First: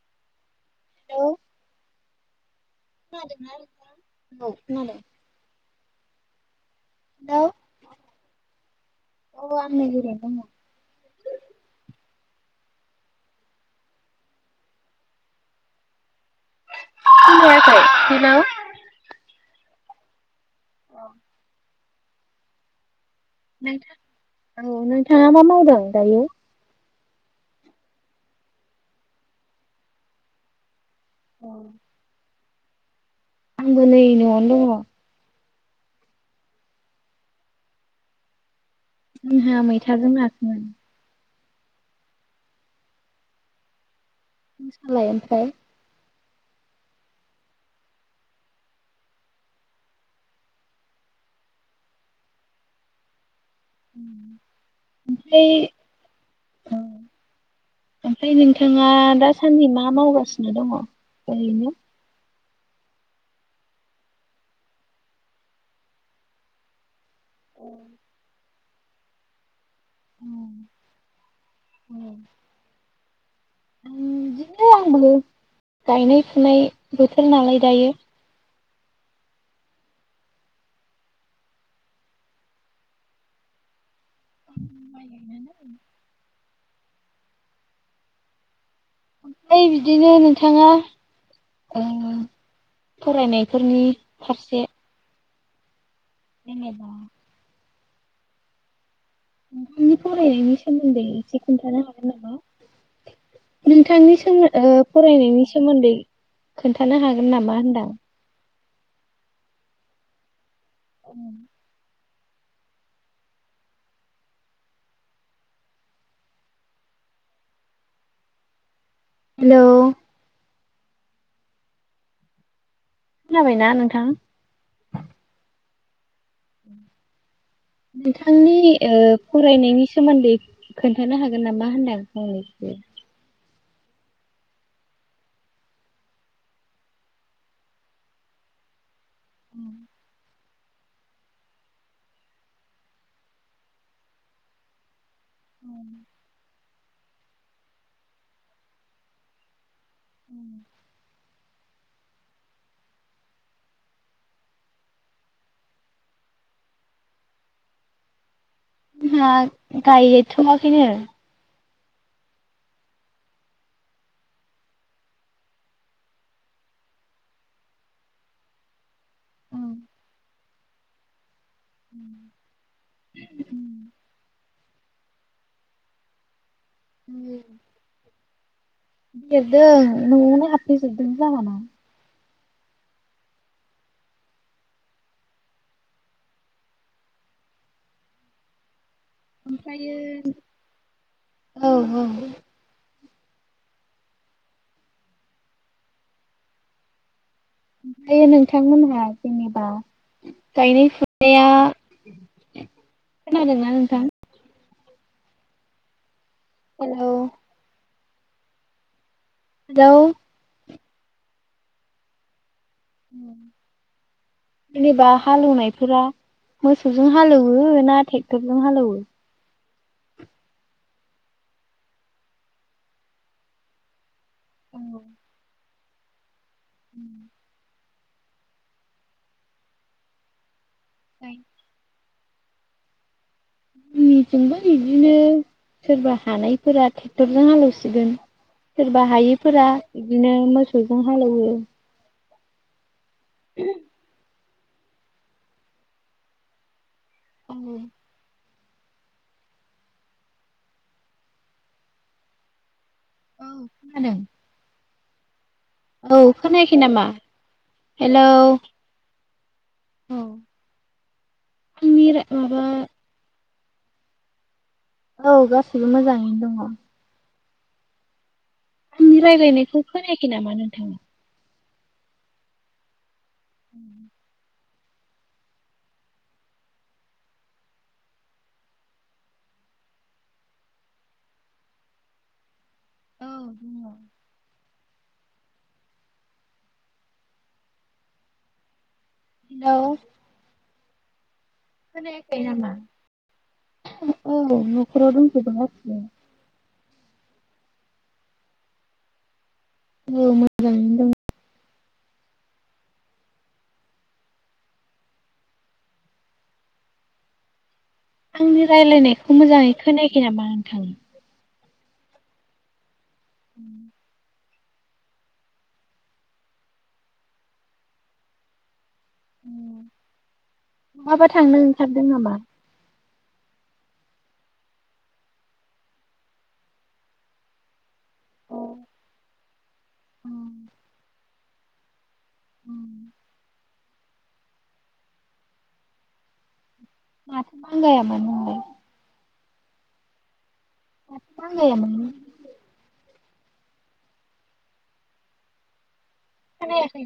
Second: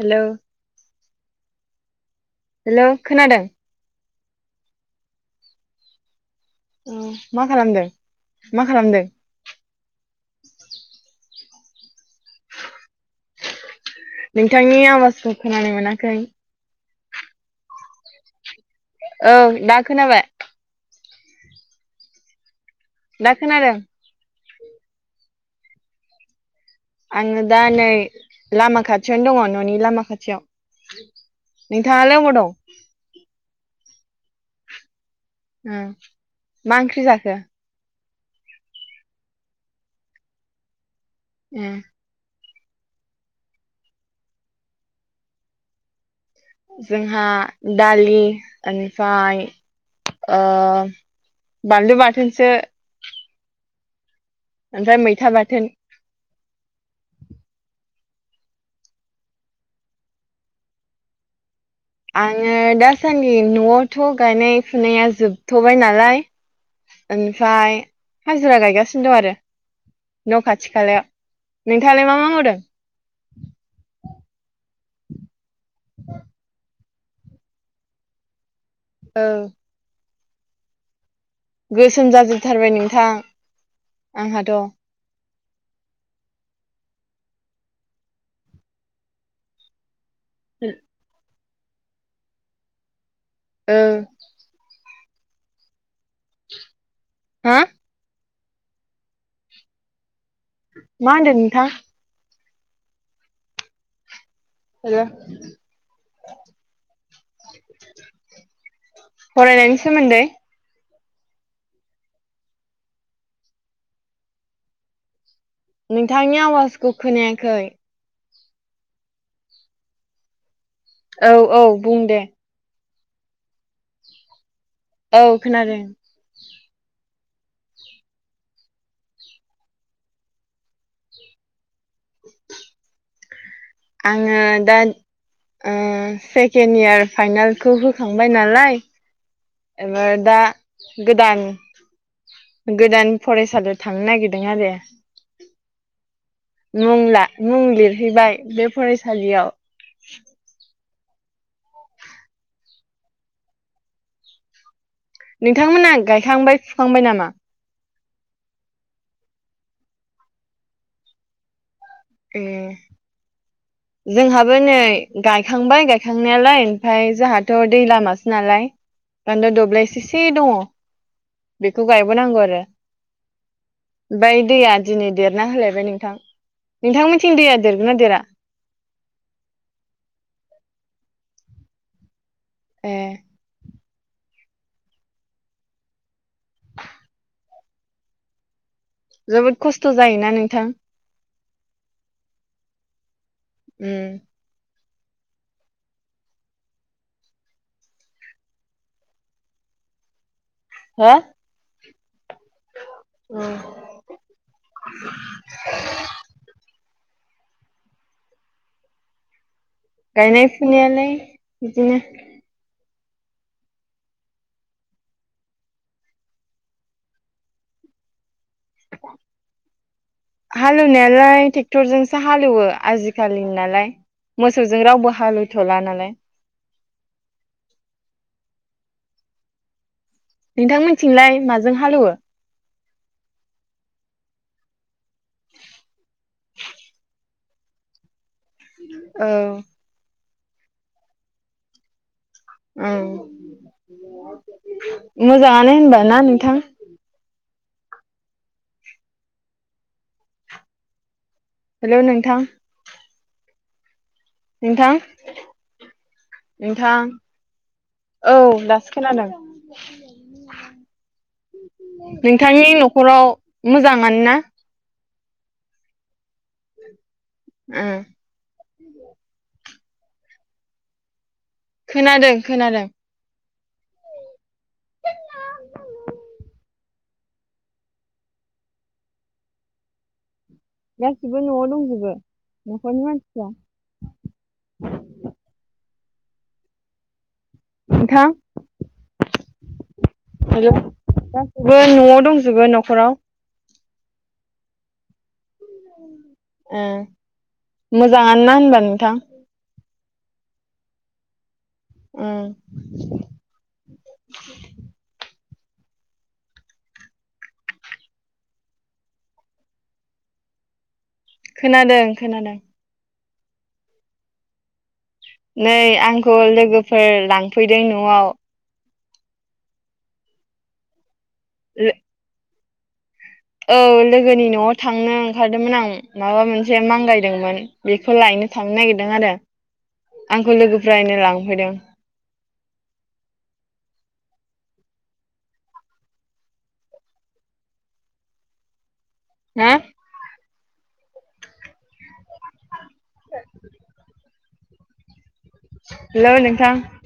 Hello [unintelligible] हेल' खोनादों? ओ खोनादों। ओ हेलौ मा खालामदों मा खालामदों? औ आं नै ओरैनो दङ। नोंथांनि आवाजखौ खोनानो मोनाखै। खोनायाखै हेलौ औ दा खोनाबाय। अ। दा खोनादों। औ नोंथाङा मा मावदों दायो? आङो दा नै लामा खाथियावनो दङ' न'नि लामा खाथियाव। अ नोंथांङालाय अबाव दं? आंबो नै न'आवनो दङ'। मा ओंख्रि जाखो? जोंहा मैथाजों नासोमोन। ए। नोंसालाय ओमफ्राय? जोंहा दालि ओमफ्राय आ बानलु बाथोनसो। उम। ओमफ्राय मैथा बाथोन। औ ओमफ्राय नोंथाङा दासान्दि मा मावगासिनो दङ' ओरैनो? आंङो दासान्दि न'आवथ' गायनाय-फुनाया जोबथ'बाय नालाय ओमफ्राय हाजिरा गायगासिनो दं आरो। न' खाथि-खालायाव नोंथांङालाय मा-मा मावदों? उम बिदिनो आंबो गायनाय-फुनाय बोथोर नालाय दायो। औ गोसोम जाजोबथारबाय नोंथां आंहाथ'। [inaudible] ओमफ्राय बिदिनो नोंथाङा फरायनायफोरनि फारसे जेनेबा हा नोंथांनि फरायनायनि सोमोन्दै मा होनदों एसे नोंथां खोन्थानो हागोन नामा? नोंथांनि हेल' फरायनायनि सोमोन्दै खोन्थानो हागोन नामा होनदां? फरायनायनि सोमोन्दै? औ नोंथांनि आवाजखौ खोनायाखै। हेल' औ औ बुं दे। खोनाबायना नोंथां? औ खोनादों। नोंथांनि फरायनायनि सोमोन्दै खोन्थानो हागोन नामा होननाय? [inaudible] आङो दा सेकेण्ड यार फाइनालखौ होखांबाय नालाय एबार दा गोदान गोदान फरायसालियाव थांनो नागिरदों आरो औ मुं मुं लिरहैबाय बे फरायसालियाव [inaudible] नोंथांमोना गायखांबाय फुखांबाय नामा? हा गायथ'वाखैनो। ए जोंहाबो नै गायखांबाय गायखांनायालाय ओमफ्राय जोंहाथ' दै लामासो नालाय बान्दो दब्लायसेसे दङ। बेखौ गायबोनांगौ आरो ओमफ्राय दैया दिनै देरना होलायबाय नोंथां नोंथां मोनिथिं दैया देरगोनना देरा? देरदों न'आवनो हाबफैजोबदों जोंहाना। एह जोबोद खस्थ' ओमफ्रायो जायोना नोंथां? औ औ उम ओमफ्रायो नोंथांमोनहा जेनेबा गायनाय हो फुनाया उम खोनादोंना नोंथां? [inaudible] हेलौ हेल' गायनाय फुनायालाय बिदिनो [inaudible] जेनेबा हालेवनायफोरा मोसौजों हालेवयो ना टेक्टरजों हालेवयो? हालेवनायालाय ट्रेक्टरजोंसो हालेवो आजिखालि नालाय मोसौजों रावबो हालेवथ'ला नालाय [inaudible] नोंथां मोनिथिंलाय माजों हालेवो? जोंनिथिंबो इदिनो सोरबा हानायफोरा ट्रेक्टरजों हालेवसिगोन सोरबा औ हायिफोरा बिदिनो मोसौजों हालौवो। औ [unintelligible] मोजाङानो होनबा ना नोंथां? औ हेल' नोंथां औ खोनादों नोंथां औ खोनायाखै नोंथां नामा? हेलौ औ दासो खोनादों आंनि रा माबा नोंथांनि न'खराव मोजाङानो ना? औ गासैसिबो मोजाङैनो दङ। ओं आंनि रायलायनायखौ खोनायाखै नामा नोंथाङा? खोनादों खोनादों। उ गासिबो न'आव दंजोबो न'खरनि औ मानसिफ्रा? दङ। [unintelligible] नोंथां हेल' हेल' गासैबो न'आव नामा? दंजोबो न'खराव? औ न'खराव दंजोबो गासैबो। ए मोजाङानो ना होनबा नोंथां? औ मोजाङै दङ। औ आंनि रायलायनायखौ मोजाङै खोनायाखै नामा नोंथां? खोनादों खोनादों। उ नै आंखौ लोगोफोर लांफैदों न'आव महाबा थांनो ओंखारदों नामा? औ लोगोनि न'आव थांनो ओंखारदोंमोन आं माबा मोनसे मांगायदोंमोन। बेखौ लायनो थांनो नागिरदों आरो आंखौ लोगोफोरानो लांफैदों। [inaudible] माथो मांगायामोन नोंलाय? [inaudible] माथो मांगायामोन नों? [inaudible] हेल' नोंथां? खोनायाखै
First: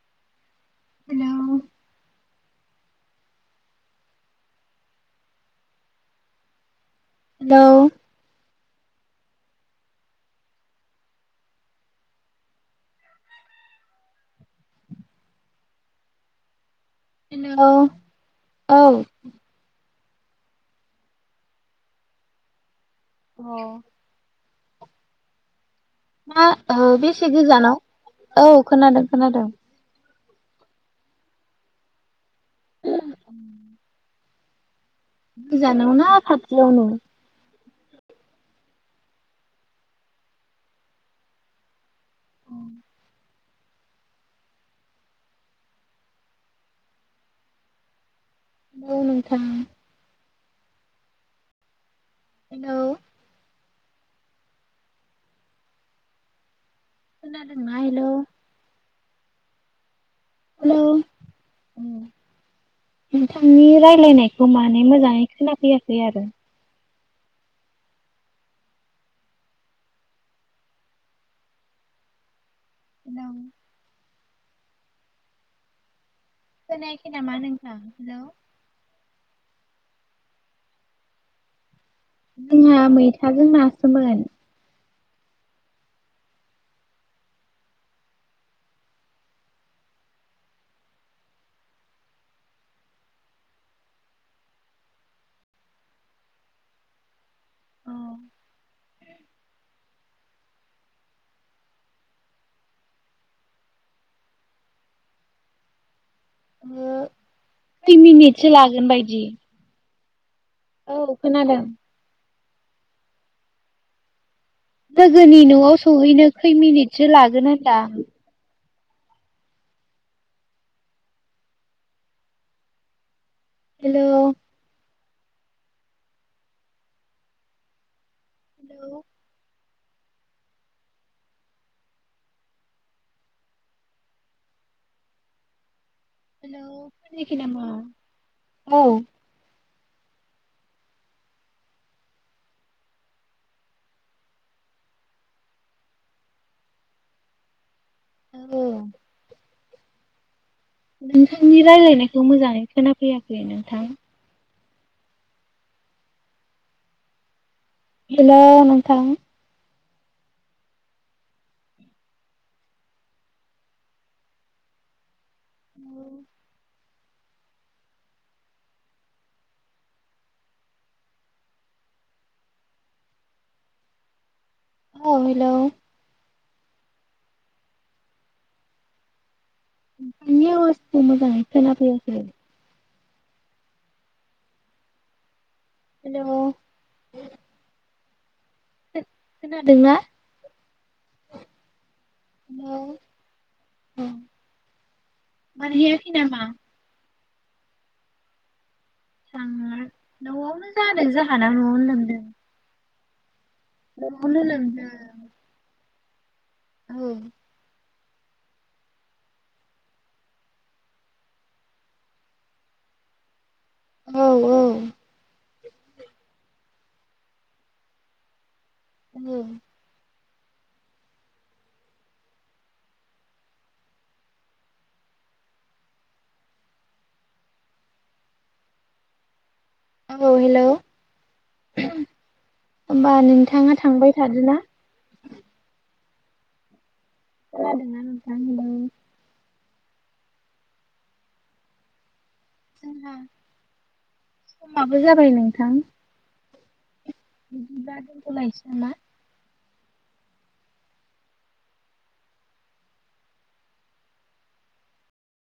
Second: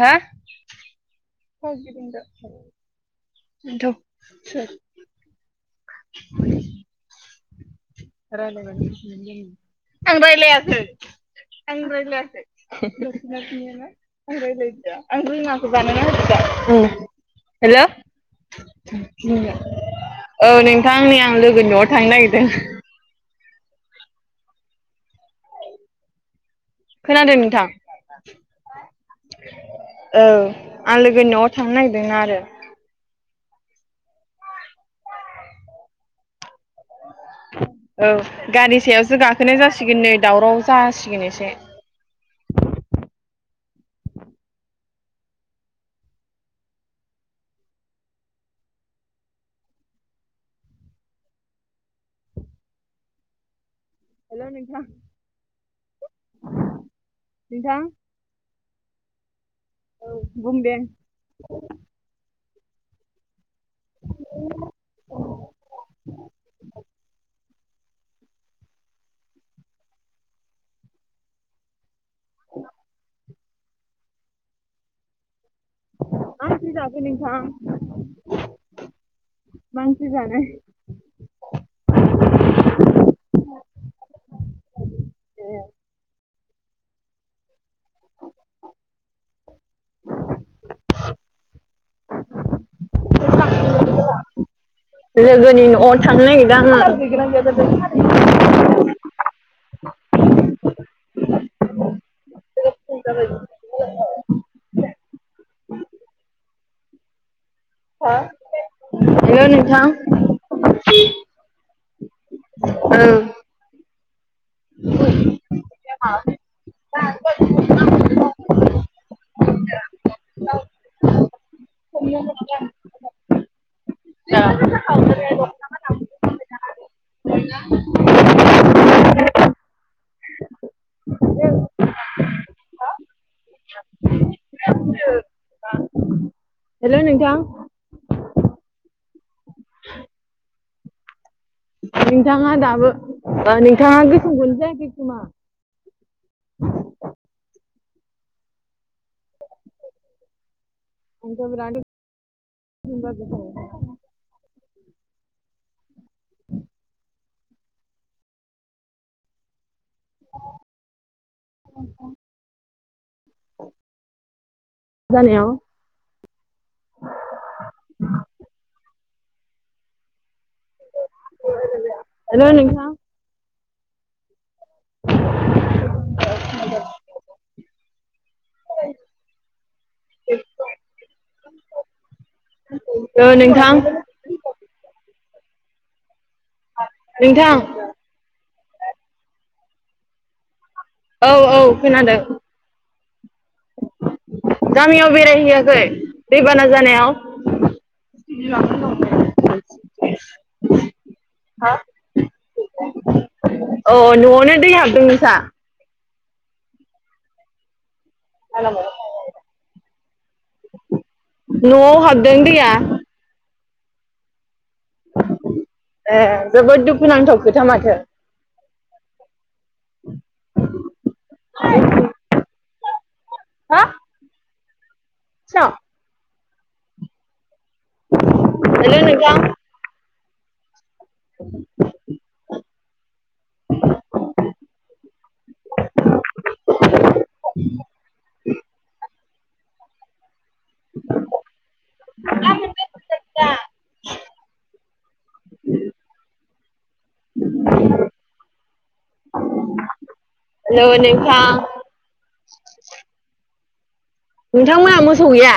[inaudible] हेलौ [unintelligible] [inaudible] हेलौ? आं रायलायाखै। आं रायलायाखै, नोंसोरनाव सोंनायाना आं रायलायदिया आं रोङाखै बानायना होदो दा। Hello hello? औ औ नोंथां नै आं लोगोनि न'आव थांनो नागिरदों। अह। मा ओ बेसे खोनादों नोंथां गोजानाव? औ खोनादो खोनादों। औ आं लोगोनि न'आव थांनो नागिरदोंना आरो। [inaudible] गोजानाव ना खाथियावनो? औ गारि सायावसो गाखोनाय जासिगोन नै, दावराव जासिगोन एसे। [inaudible] हेल' नोंथां? हेल'? हेल' नोंथां। खोनादोंना नोंथां हेल'? औ बुंदे। नोंथांनि रायलायनायखौ माने मोजाङै खोनाफैयाखै आरो। [inaudible] हेलौ मा ओंख्रि जाखौ खोनायाखै नामा हेलौ नोंथां? मा ओंख्रि जानाय? जोंहा मैथाजों नासोमोन। एह। [inaudible] लोगोनि अन थांनो नागिरदों आङो। औ। ओ खै मिनिटसो लागोन बायदि? हेलौ नोंथां औ खोनादों। ओं। लोगोनि न'आव सहैनो खै मिनिटसो लागोन होनदां? हेल'? हेल'? [inaudible] हेल' हेलौ नोंथां खोनायाखै नामा? औ। नोंथाङा दाबो नोंथाङा गोथौखौनो जायाखै खोमा? [inaudible] [unintelligible] आंथ' नोंथांनि बिराद गोसोम रायलायनायखौ मोजाङै जादों खोनाफैयाखै नोंथां? [inaudible] हेल' नोंथां? [inaudible] जानायाव औ [inaudible] हेल नोंथां? औ हेल'। [inaudible] नोंनि आवाजखौ मोजाङै खोना फैयाखै? औ नोंथां। नोंथां हेल' खो-खोनादोंना? औ औ खोनादों। औ गामियाव बेरायहैयाखै मारहैयाखै नामा? दैबाना जानायाव? [inaudible] थाङा न'आवनो जादों जाहाना न'आवनो लोमदों। अ न'आवनो दै हाबदों नोंसा? औ [unintelligible] न'आव हाबदों दैया? औ औ ए जोबोद दुखुनांथाव खोथा माथो। उम हा? स हेल' नोंथां? औ हेल' होमबा नोंथाङा थांबाय थादोना? [inaudible] खोनादोंना नोंथां हेल' [inaudible] जोंहा समाबो जाबाय नोंथां। बिदिबा दनथलायनोसै नामा? हेल' नोंथां नोंथांमोनहा मोसौ गैया?